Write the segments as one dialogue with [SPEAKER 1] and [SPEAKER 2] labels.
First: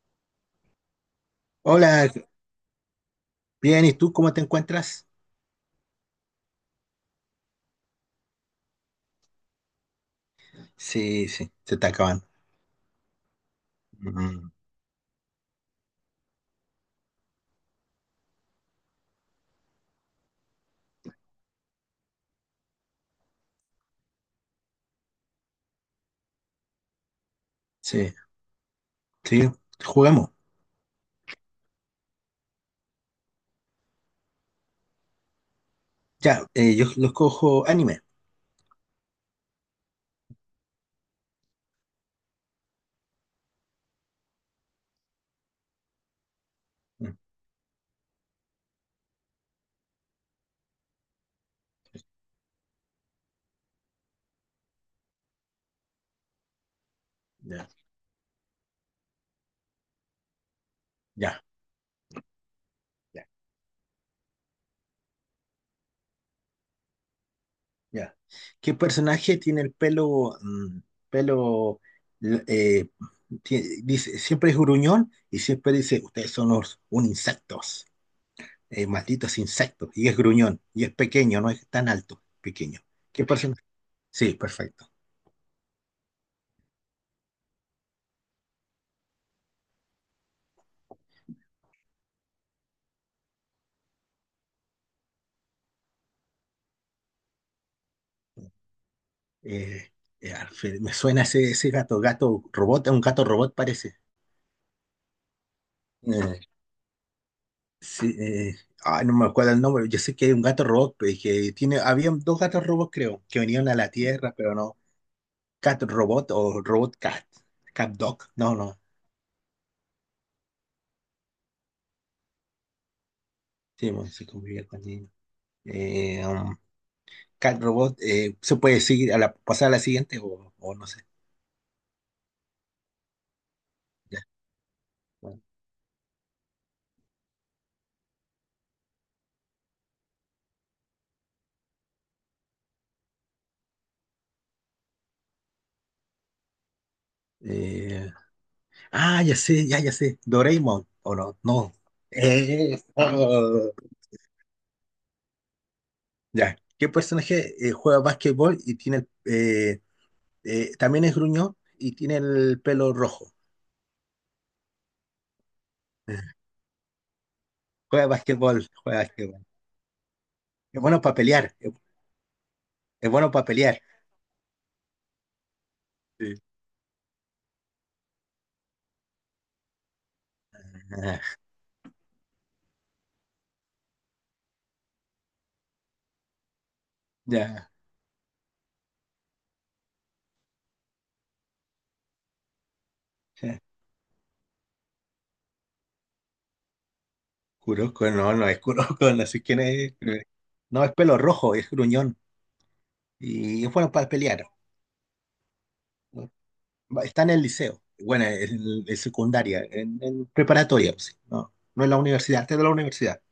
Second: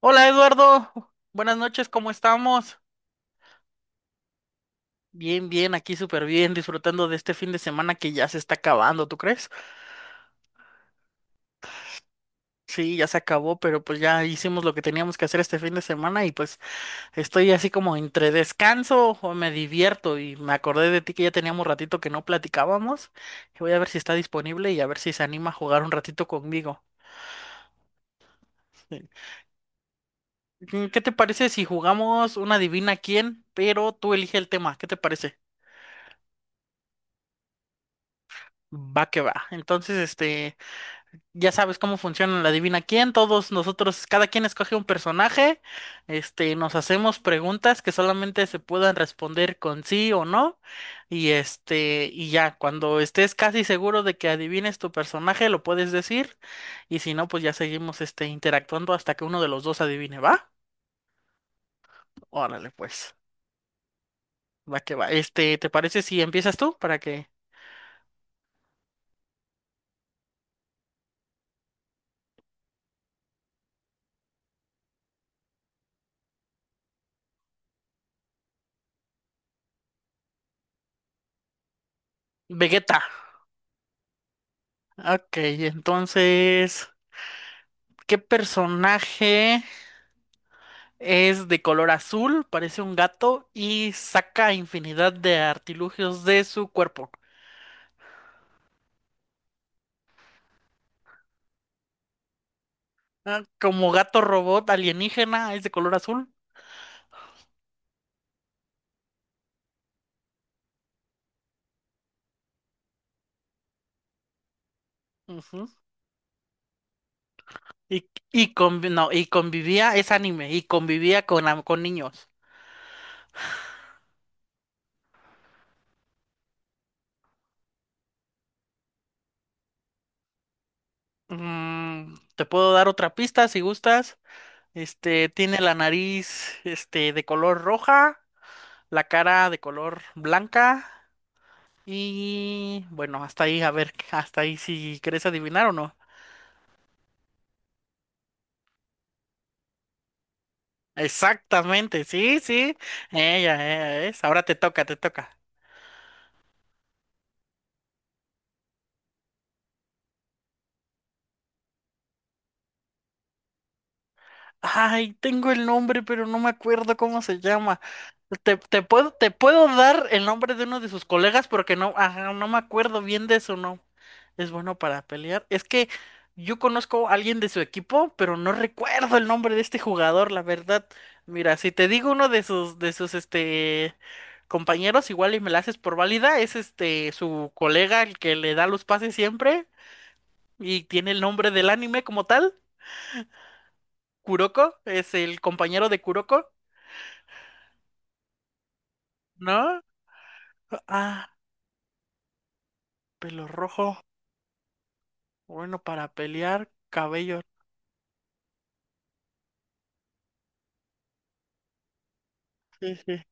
[SPEAKER 1] Hola Eduardo, buenas noches,
[SPEAKER 2] Hola,
[SPEAKER 1] ¿cómo estamos?
[SPEAKER 2] bien, ¿y tú cómo te encuentras?
[SPEAKER 1] Bien, aquí súper bien, disfrutando de este fin de semana que ya se está acabando, ¿tú crees?
[SPEAKER 2] Sí, sí. Se te acaban.
[SPEAKER 1] Sí, ya se acabó, pero pues ya
[SPEAKER 2] Mm.
[SPEAKER 1] hicimos lo que teníamos que hacer este fin de semana y pues estoy así como entre descanso o me divierto y me acordé de ti que ya teníamos ratito que no platicábamos y voy a ver si está disponible y a ver si se anima a jugar un ratito conmigo.
[SPEAKER 2] Sí, sí, jugamos.
[SPEAKER 1] Sí. ¿Qué te parece si jugamos una adivina quién, pero tú elige el tema? ¿Qué te parece?
[SPEAKER 2] Ya, yo los cojo anime.
[SPEAKER 1] Va que va. Entonces, Ya sabes cómo funciona la adivina quién. Todos nosotros, cada quien escoge un personaje, nos
[SPEAKER 2] Mm,
[SPEAKER 1] hacemos preguntas que solamente se puedan responder con sí o no. Y y ya, cuando estés casi seguro de que adivines tu personaje, lo puedes decir. Y si no, pues ya
[SPEAKER 2] ya,
[SPEAKER 1] seguimos interactuando hasta que uno de los dos adivine, ¿va?
[SPEAKER 2] ya,
[SPEAKER 1] Órale, pues.
[SPEAKER 2] ya,
[SPEAKER 1] Va que va. ¿Te parece si empiezas tú para que
[SPEAKER 2] ya. ¿Qué personaje tiene el pelo, pelo, l- eh, dice, siempre es gruñón y siempre dice, ustedes son los, un insectos, malditos insectos, y es gruñón, y es pequeño, no es tan alto, pequeño.
[SPEAKER 1] Vegeta?
[SPEAKER 2] ¿Qué personaje? Sí, perfecto.
[SPEAKER 1] Ok, entonces, ¿qué personaje? Es de color azul, parece un gato y saca infinidad de artilugios de su cuerpo.
[SPEAKER 2] Eh, Alfred, me suena ese, ese gato, gato robot, un gato
[SPEAKER 1] Ah,
[SPEAKER 2] robot
[SPEAKER 1] como
[SPEAKER 2] parece.
[SPEAKER 1] gato robot alienígena, es de color azul.
[SPEAKER 2] Eh, sí, ay, no me acuerdo el nombre, yo sé que hay un gato robot, pues, que tiene, había dos gatos robots creo, que venían a la Tierra, pero no,
[SPEAKER 1] Ujú.
[SPEAKER 2] cat robot o robot cat, cat dog, no, no,
[SPEAKER 1] No, y convivía, es anime, y convivía con, con niños.
[SPEAKER 2] sí, bueno, se convivía con niños. Eh, um, cat robot, ¿se puede seguir a la, pasar a la siguiente o no sé?
[SPEAKER 1] Mm, te puedo dar otra pista si gustas.
[SPEAKER 2] Ya, bueno.
[SPEAKER 1] Tiene la nariz, de color roja, la cara de color blanca y bueno, hasta ahí, a ver, hasta ahí si quieres adivinar o no.
[SPEAKER 2] Eh, ah, ya sé, ya, ya sé, Doraemon, o no, no.
[SPEAKER 1] Exactamente, sí, sí. Ella,
[SPEAKER 2] Oh,
[SPEAKER 1] ella es. Ahora te toca, te toca.
[SPEAKER 2] ya. ¿Qué personaje juega básquetbol y tiene el, también es gruñón y tiene el pelo rojo?
[SPEAKER 1] Ay, tengo el nombre, pero no me acuerdo cómo se llama.
[SPEAKER 2] Juega
[SPEAKER 1] Te,
[SPEAKER 2] básquetbol,
[SPEAKER 1] te
[SPEAKER 2] juega
[SPEAKER 1] puedo, te
[SPEAKER 2] básquetbol.
[SPEAKER 1] puedo dar el nombre de uno
[SPEAKER 2] Es
[SPEAKER 1] de
[SPEAKER 2] bueno
[SPEAKER 1] sus
[SPEAKER 2] para
[SPEAKER 1] colegas
[SPEAKER 2] pelear,
[SPEAKER 1] porque no, ajá, no me acuerdo
[SPEAKER 2] es
[SPEAKER 1] bien
[SPEAKER 2] bueno
[SPEAKER 1] de
[SPEAKER 2] para
[SPEAKER 1] su
[SPEAKER 2] pelear.
[SPEAKER 1] nombre. Es bueno para pelear. Es que
[SPEAKER 2] Sí.
[SPEAKER 1] yo conozco a alguien de su equipo, pero no recuerdo el nombre de este jugador, la verdad.
[SPEAKER 2] Ah,
[SPEAKER 1] Mira, si te digo uno de sus, compañeros, igual y me la haces por válida, es su
[SPEAKER 2] ya,
[SPEAKER 1] colega, el que le da los pases siempre. Y tiene el nombre del anime como tal.
[SPEAKER 2] ya.
[SPEAKER 1] Kuroko es el compañero de Kuroko,
[SPEAKER 2] Kuroko, no, no es Kuroko, no sé quién
[SPEAKER 1] ¿no?
[SPEAKER 2] es. No, es pelo
[SPEAKER 1] Ah,
[SPEAKER 2] rojo, es gruñón.
[SPEAKER 1] pelo
[SPEAKER 2] Y es
[SPEAKER 1] rojo.
[SPEAKER 2] bueno para pelear.
[SPEAKER 1] Bueno, para pelear,
[SPEAKER 2] Está en
[SPEAKER 1] cabello.
[SPEAKER 2] el liceo, bueno, en secundaria, en preparatoria, sí. No, no en la universidad, está en la
[SPEAKER 1] Sí,
[SPEAKER 2] universidad.
[SPEAKER 1] sí.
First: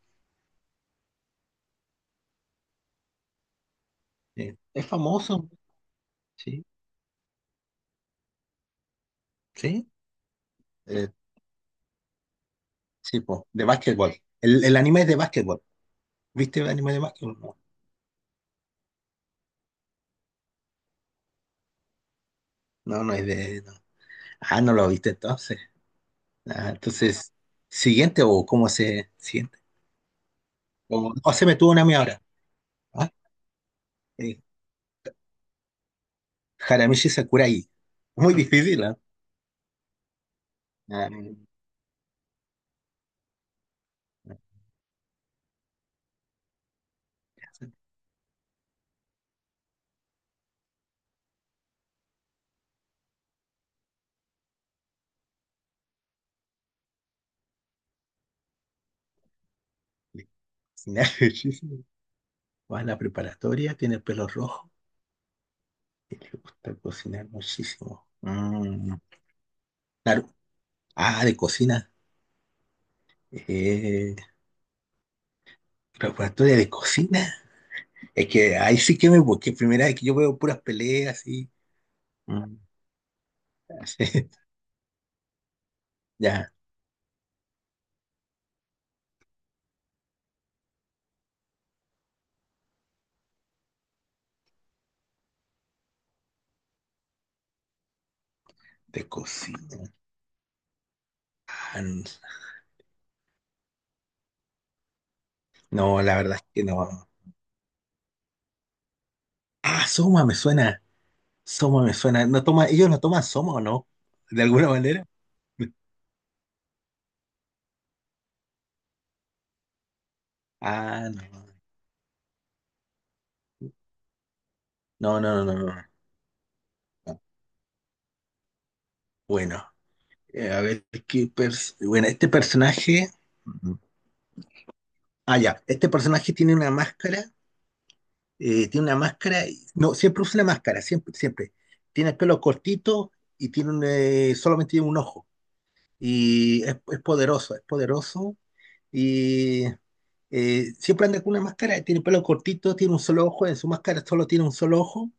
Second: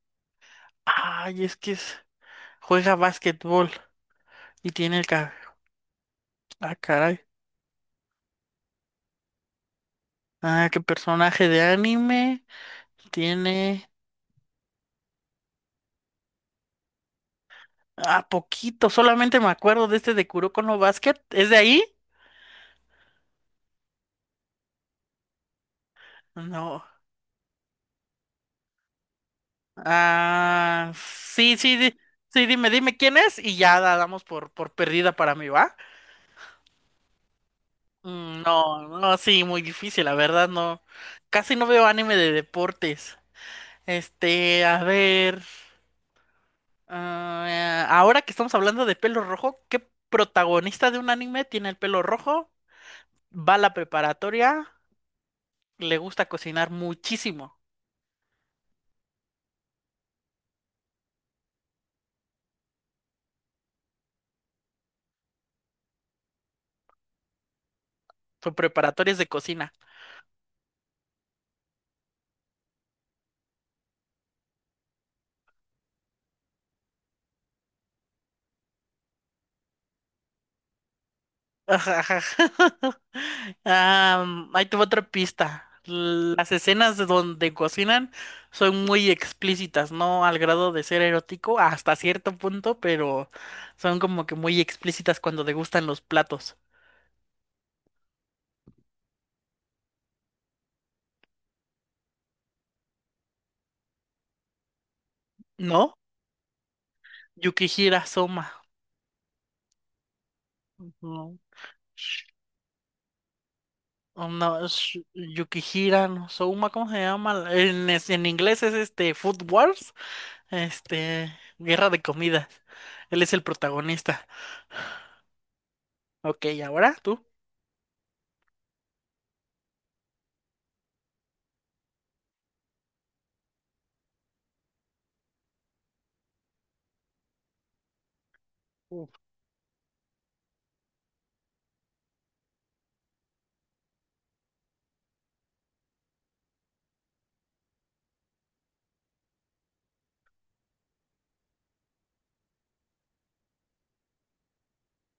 [SPEAKER 1] Ay, es que es- juega básquetbol
[SPEAKER 2] Sí.
[SPEAKER 1] y
[SPEAKER 2] Es
[SPEAKER 1] tiene el
[SPEAKER 2] famoso,
[SPEAKER 1] cabello.
[SPEAKER 2] sí,
[SPEAKER 1] Ah, caray.
[SPEAKER 2] sí.
[SPEAKER 1] Ah, qué
[SPEAKER 2] Eh,
[SPEAKER 1] personaje de anime
[SPEAKER 2] sí, po, de
[SPEAKER 1] tiene.
[SPEAKER 2] básquetbol. El anime es de básquetbol. ¿Viste el anime de básquetbol?
[SPEAKER 1] Ah, poquito. Solamente me acuerdo de este de Kuroko no Basket. ¿Es de ahí?
[SPEAKER 2] No, no, no es de. No. Ah, no lo viste entonces. Ah,
[SPEAKER 1] No.
[SPEAKER 2] entonces, siguiente o cómo se siguiente.
[SPEAKER 1] Ah,
[SPEAKER 2] O se
[SPEAKER 1] sí,
[SPEAKER 2] me tuvo
[SPEAKER 1] sí,
[SPEAKER 2] una a mí
[SPEAKER 1] di-
[SPEAKER 2] ahora.
[SPEAKER 1] sí, dime
[SPEAKER 2] Ah,
[SPEAKER 1] quién es y ya la damos
[SPEAKER 2] eh,
[SPEAKER 1] por perdida para mí, ¿va?
[SPEAKER 2] Haramichi Sakurai. Muy difícil,
[SPEAKER 1] No,
[SPEAKER 2] ¿ah?
[SPEAKER 1] no, sí, muy difícil, la verdad, no.
[SPEAKER 2] Ah, no, no, no,
[SPEAKER 1] Casi no veo anime de deportes.
[SPEAKER 2] no,
[SPEAKER 1] A ver. Ah, ahora que estamos hablando de pelo rojo, ¿qué protagonista de un anime tiene el pelo rojo? Va a la preparatoria, le gusta cocinar muchísimo.
[SPEAKER 2] no, cocinar muchísimo. Va a la preparatoria, tiene el pelo rojo y le gusta cocinar muchísimo.
[SPEAKER 1] Su
[SPEAKER 2] Mm,
[SPEAKER 1] preparatoria es de cocina.
[SPEAKER 2] claro. Ah, de cocina. Eh, preparatoria de cocina. Es que ahí sí que me busqué. Primera vez que yo veo puras peleas y.
[SPEAKER 1] Ajá, ajá.
[SPEAKER 2] Mm.
[SPEAKER 1] Ahí te va otra pista.
[SPEAKER 2] Ya,
[SPEAKER 1] Las escenas de donde cocinan son muy explícitas, no al grado de ser erótico hasta cierto punto, pero son como que muy explícitas cuando degustan los platos.
[SPEAKER 2] de cocina.
[SPEAKER 1] ¿No?
[SPEAKER 2] No, la verdad es que no.
[SPEAKER 1] Yukihira Soma.
[SPEAKER 2] Ah, Soma me suena.
[SPEAKER 1] No,
[SPEAKER 2] Soma me suena. No toma, ellos no toman Soma, ¿o no?
[SPEAKER 1] oh,
[SPEAKER 2] De
[SPEAKER 1] no,
[SPEAKER 2] alguna
[SPEAKER 1] es
[SPEAKER 2] manera.
[SPEAKER 1] Yukihira no, Soma, ¿cómo se llama? En inglés es Food Wars,
[SPEAKER 2] Ah, no.
[SPEAKER 1] Guerra de Comidas. Él es el protagonista.
[SPEAKER 2] No, no, no, no, no,
[SPEAKER 1] Ok, ¿ahora
[SPEAKER 2] no.
[SPEAKER 1] tú?
[SPEAKER 2] Bueno, a ver qué bueno, este personaje. Ah, ya. Este personaje tiene una máscara, tiene una máscara, no, siempre usa una máscara, siempre, siempre. Tiene el pelo cortito y tiene un, solamente tiene un ojo. Y es poderoso, es poderoso. Y siempre anda con una máscara, tiene el pelo cortito, tiene un solo ojo, en su máscara solo tiene un solo ojo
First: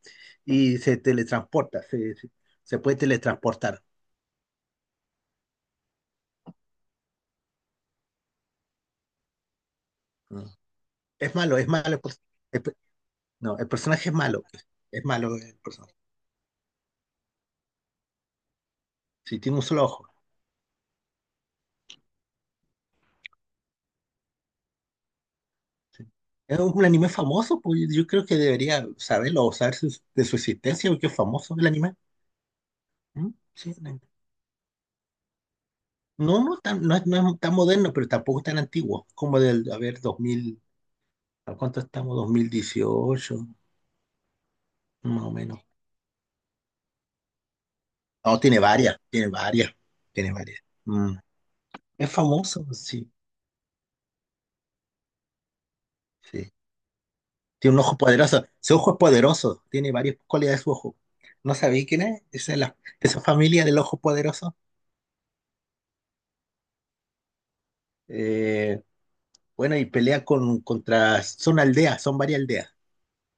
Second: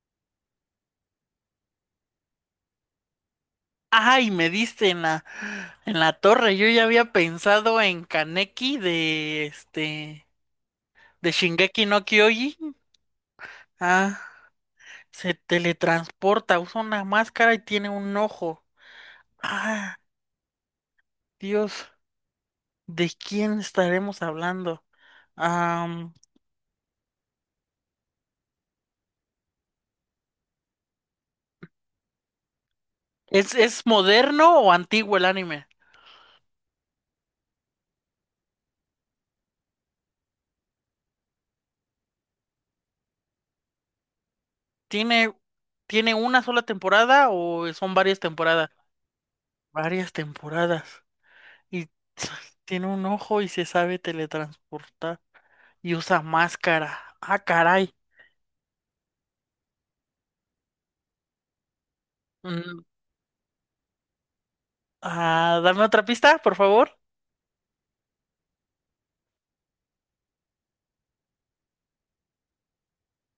[SPEAKER 2] y se teletransporta, se puede teletransportar.
[SPEAKER 1] Ay, me diste en la torre. Yo ya había pensado en Kaneki de
[SPEAKER 2] Mm.
[SPEAKER 1] de
[SPEAKER 2] Es malo, es malo.
[SPEAKER 1] Shingeki
[SPEAKER 2] El
[SPEAKER 1] no
[SPEAKER 2] pers- el pe-
[SPEAKER 1] Kyojin.
[SPEAKER 2] No, el personaje
[SPEAKER 1] Ah,
[SPEAKER 2] es
[SPEAKER 1] se
[SPEAKER 2] malo el personaje.
[SPEAKER 1] teletransporta, usa una máscara y tiene un ojo.
[SPEAKER 2] Sí, tiene un solo
[SPEAKER 1] Ah,
[SPEAKER 2] ojo.
[SPEAKER 1] Dios, ¿de quién estaremos hablando?
[SPEAKER 2] Sí.
[SPEAKER 1] Am,
[SPEAKER 2] Es un anime famoso, pues yo creo que debería saberlo o de su existencia, porque es famoso el anime. ¿Mm? Sí,
[SPEAKER 1] es moderno o antiguo el anime?
[SPEAKER 2] no, no, no, no es tan moderno, pero tampoco es tan antiguo, como del, a ver, dos mil, ¿a cuánto estamos? 2018 más o
[SPEAKER 1] ¿Tiene,
[SPEAKER 2] menos.
[SPEAKER 1] tiene una sola temporada o son varias
[SPEAKER 2] No, tiene
[SPEAKER 1] temporadas?
[SPEAKER 2] varias, tiene varias,
[SPEAKER 1] Varias
[SPEAKER 2] tiene varias.
[SPEAKER 1] temporadas.
[SPEAKER 2] Mm.
[SPEAKER 1] Y
[SPEAKER 2] Es famoso,
[SPEAKER 1] tiene un
[SPEAKER 2] sí,
[SPEAKER 1] ojo y se sabe teletransportar y usa
[SPEAKER 2] sí.
[SPEAKER 1] máscara. Ah,
[SPEAKER 2] Tiene un
[SPEAKER 1] caray.
[SPEAKER 2] ojo poderoso, su ojo es poderoso, tiene varias cualidades su ojo. ¿No sabéis quién es? Esa,
[SPEAKER 1] Mm,
[SPEAKER 2] esa familia del ojo poderoso.
[SPEAKER 1] ah, dame otra pista, por favor.
[SPEAKER 2] Eh, Bueno, y pelea con, contra, son aldeas, son varias aldeas,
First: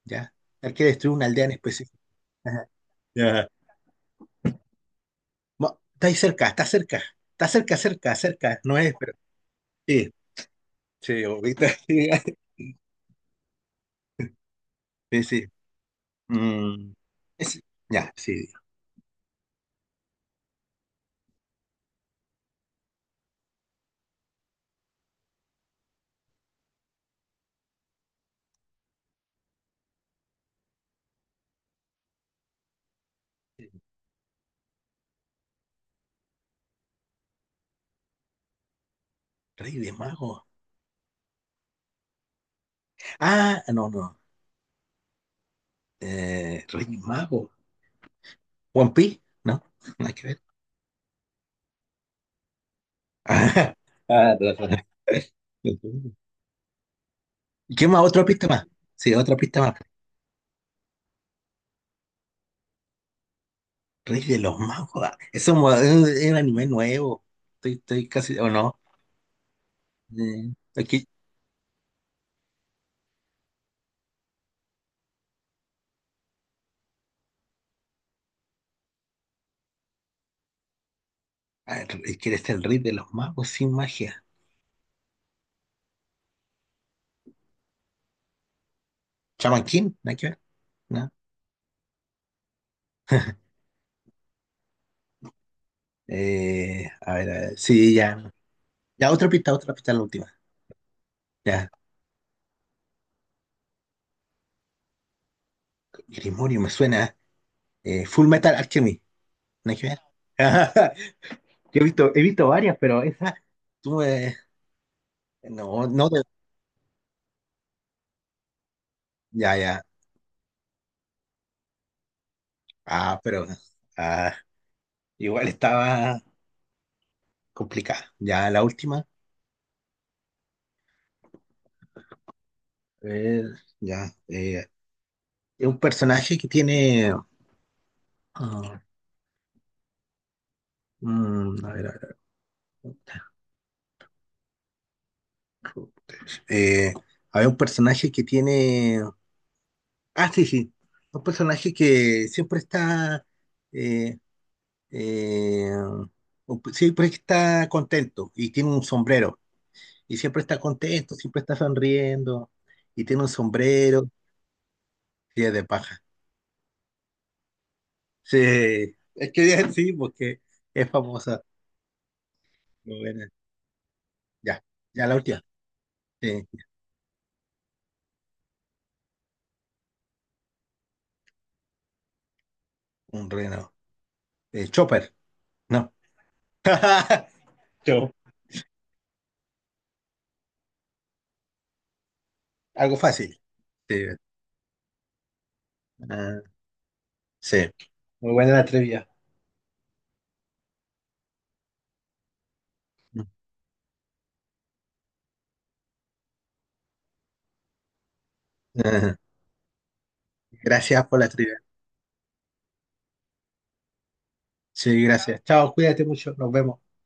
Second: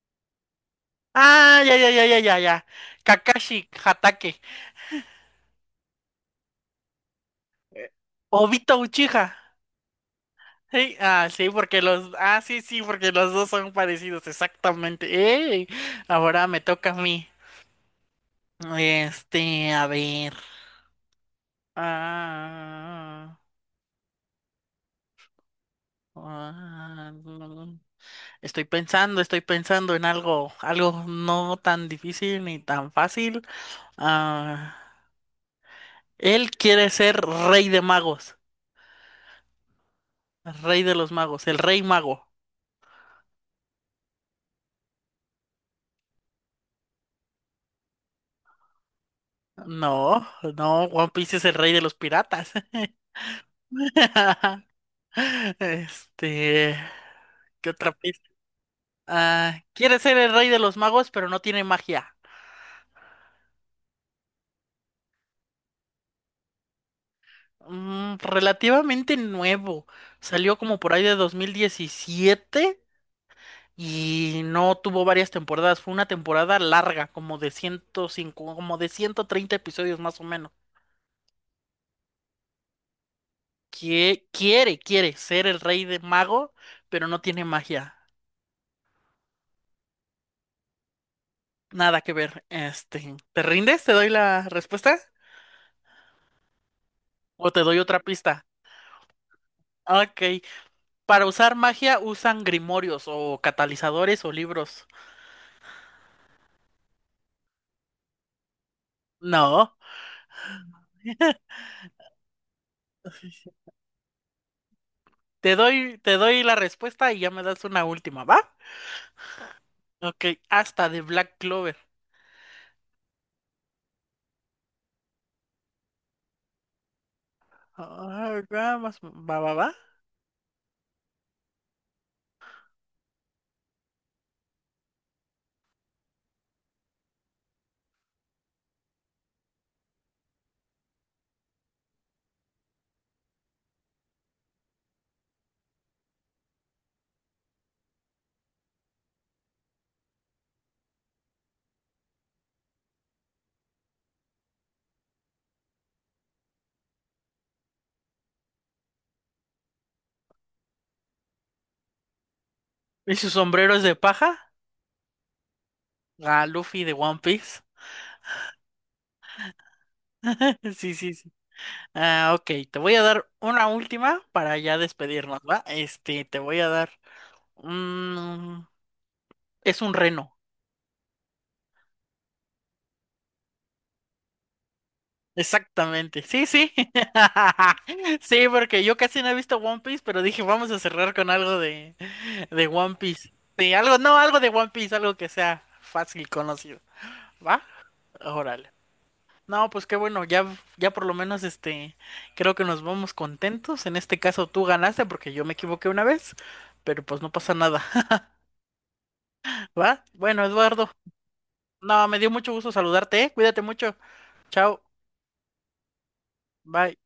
[SPEAKER 2] ¿ya? Hay que destruir una aldea en
[SPEAKER 1] Ah, ya, ya,
[SPEAKER 2] específico.
[SPEAKER 1] ya, ya, ya, ya.
[SPEAKER 2] Ajá. Ya.
[SPEAKER 1] Kakashi Hatake.
[SPEAKER 2] Está ahí cerca, está cerca, está cerca,
[SPEAKER 1] Eh,
[SPEAKER 2] cerca, cerca, no
[SPEAKER 1] Obito
[SPEAKER 2] es, pero
[SPEAKER 1] Uchiha.
[SPEAKER 2] sí,
[SPEAKER 1] Sí,
[SPEAKER 2] sí,
[SPEAKER 1] ah, sí,
[SPEAKER 2] ahorita,
[SPEAKER 1] porque
[SPEAKER 2] sí,
[SPEAKER 1] los. Ah, sí, sí, porque los dos son parecidos, exactamente.
[SPEAKER 2] sí, sí.
[SPEAKER 1] ¡Ey! Ahora me toca
[SPEAKER 2] Mm,
[SPEAKER 1] a mí.
[SPEAKER 2] es- ya, sí.
[SPEAKER 1] A ver. Ah, ah, mm, estoy pensando en algo, algo no tan difícil ni tan fácil. Ah, él quiere ser rey de magos,
[SPEAKER 2] Rey de Mago.
[SPEAKER 1] rey de los magos, el rey mago.
[SPEAKER 2] Ah, no, no. Rey Mago. One Piece, ¿no? Nada
[SPEAKER 1] No,
[SPEAKER 2] que ver.
[SPEAKER 1] no, One Piece es el rey de los piratas.
[SPEAKER 2] Ah, ah, no, no.
[SPEAKER 1] Este, ¿qué
[SPEAKER 2] ¿Y qué
[SPEAKER 1] otra
[SPEAKER 2] más? ¿Otra
[SPEAKER 1] pista?
[SPEAKER 2] pista más? Sí, otra
[SPEAKER 1] Ah,
[SPEAKER 2] pista más.
[SPEAKER 1] quiere ser el rey de los magos, pero no tiene magia.
[SPEAKER 2] Rey de los Magos. Ah, es un anime nuevo. Estoy, estoy
[SPEAKER 1] Mm,
[SPEAKER 2] casi. ¿O no?
[SPEAKER 1] relativamente nuevo. Salió como por ahí
[SPEAKER 2] Aquí,
[SPEAKER 1] de 2017 y no tuvo varias temporadas. Fue una temporada larga, como de 105, como de 130 episodios más o menos.
[SPEAKER 2] a ver, ¿quiere ser el Rey de los Magos sin magia?
[SPEAKER 1] Que Quiere ser el rey de mago, pero no tiene magia.
[SPEAKER 2] ¿Chaman King? ¿Nada que ver? ¿No?
[SPEAKER 1] Nada que ver. ¿Te rindes? ¿Te doy la respuesta?
[SPEAKER 2] A
[SPEAKER 1] ¿O
[SPEAKER 2] ver,
[SPEAKER 1] te doy
[SPEAKER 2] sí,
[SPEAKER 1] otra
[SPEAKER 2] ya.
[SPEAKER 1] pista?
[SPEAKER 2] Ya, otra pista, la última.
[SPEAKER 1] Ok. Para usar
[SPEAKER 2] Ya,
[SPEAKER 1] magia usan grimorios o catalizadores o libros.
[SPEAKER 2] grimorio me suena. Full Metal Alchemy.
[SPEAKER 1] No.
[SPEAKER 2] ¿Nada que ver? Yo he visto varias, pero esa. Tú me-
[SPEAKER 1] Te
[SPEAKER 2] No,
[SPEAKER 1] doy,
[SPEAKER 2] no.
[SPEAKER 1] te doy la respuesta y ya me das una última, ¿va?
[SPEAKER 2] Ya, ya.
[SPEAKER 1] Ok, hasta de Black Clover.
[SPEAKER 2] Ah, pero, ah, igual estaba complicada.
[SPEAKER 1] Ah,
[SPEAKER 2] Ya, la última.
[SPEAKER 1] va, va, va.
[SPEAKER 2] A ver, ya. Es un personaje que tiene, ah, mm, a ver, a ver, a ver. Eh, a un personaje que tiene. Ah, sí, sí. Un personaje que siempre está, eh, eh, siempre está contento y tiene un sombrero. Y siempre está contento, siempre está sonriendo. Y
[SPEAKER 1] ¿Y
[SPEAKER 2] tiene
[SPEAKER 1] su
[SPEAKER 2] un
[SPEAKER 1] sombrero es de
[SPEAKER 2] sombrero
[SPEAKER 1] paja?
[SPEAKER 2] y es de paja.
[SPEAKER 1] Ah, Luffy de One Piece.
[SPEAKER 2] Sí, es que sí, porque es
[SPEAKER 1] Sí, sí, sí.
[SPEAKER 2] famosa.
[SPEAKER 1] Ah, ok, te voy a
[SPEAKER 2] Bueno,
[SPEAKER 1] dar una última para
[SPEAKER 2] ya,
[SPEAKER 1] ya
[SPEAKER 2] ya la
[SPEAKER 1] despedirnos,
[SPEAKER 2] última.
[SPEAKER 1] ¿va? Te
[SPEAKER 2] Sí.
[SPEAKER 1] voy a dar un... Es un reno,
[SPEAKER 2] Un reno. Chopper, no.
[SPEAKER 1] exactamente. Sí, sí.
[SPEAKER 2] Yo.
[SPEAKER 1] Sí, porque yo casi no he visto One Piece, pero dije, vamos a cerrar con algo de One
[SPEAKER 2] Algo
[SPEAKER 1] Piece.
[SPEAKER 2] fácil.
[SPEAKER 1] Sí, algo,
[SPEAKER 2] Sí.
[SPEAKER 1] no, algo de One Piece, algo que sea fácil
[SPEAKER 2] Ah,
[SPEAKER 1] conocido, ¿va?
[SPEAKER 2] sí. Muy buena la
[SPEAKER 1] Órale.
[SPEAKER 2] trivia.
[SPEAKER 1] No, pues qué bueno, ya, ya por lo menos creo que nos vamos contentos. En este caso tú ganaste porque yo me equivoqué una vez, pero pues no pasa nada. ¿Va? Bueno, Eduardo,
[SPEAKER 2] Gracias por la trivia.
[SPEAKER 1] no, me dio mucho gusto saludarte, ¿eh? Cuídate mucho. Chao.
[SPEAKER 2] Sí, gracias. Chao, cuídate mucho. Nos vemos.
[SPEAKER 1] Bye.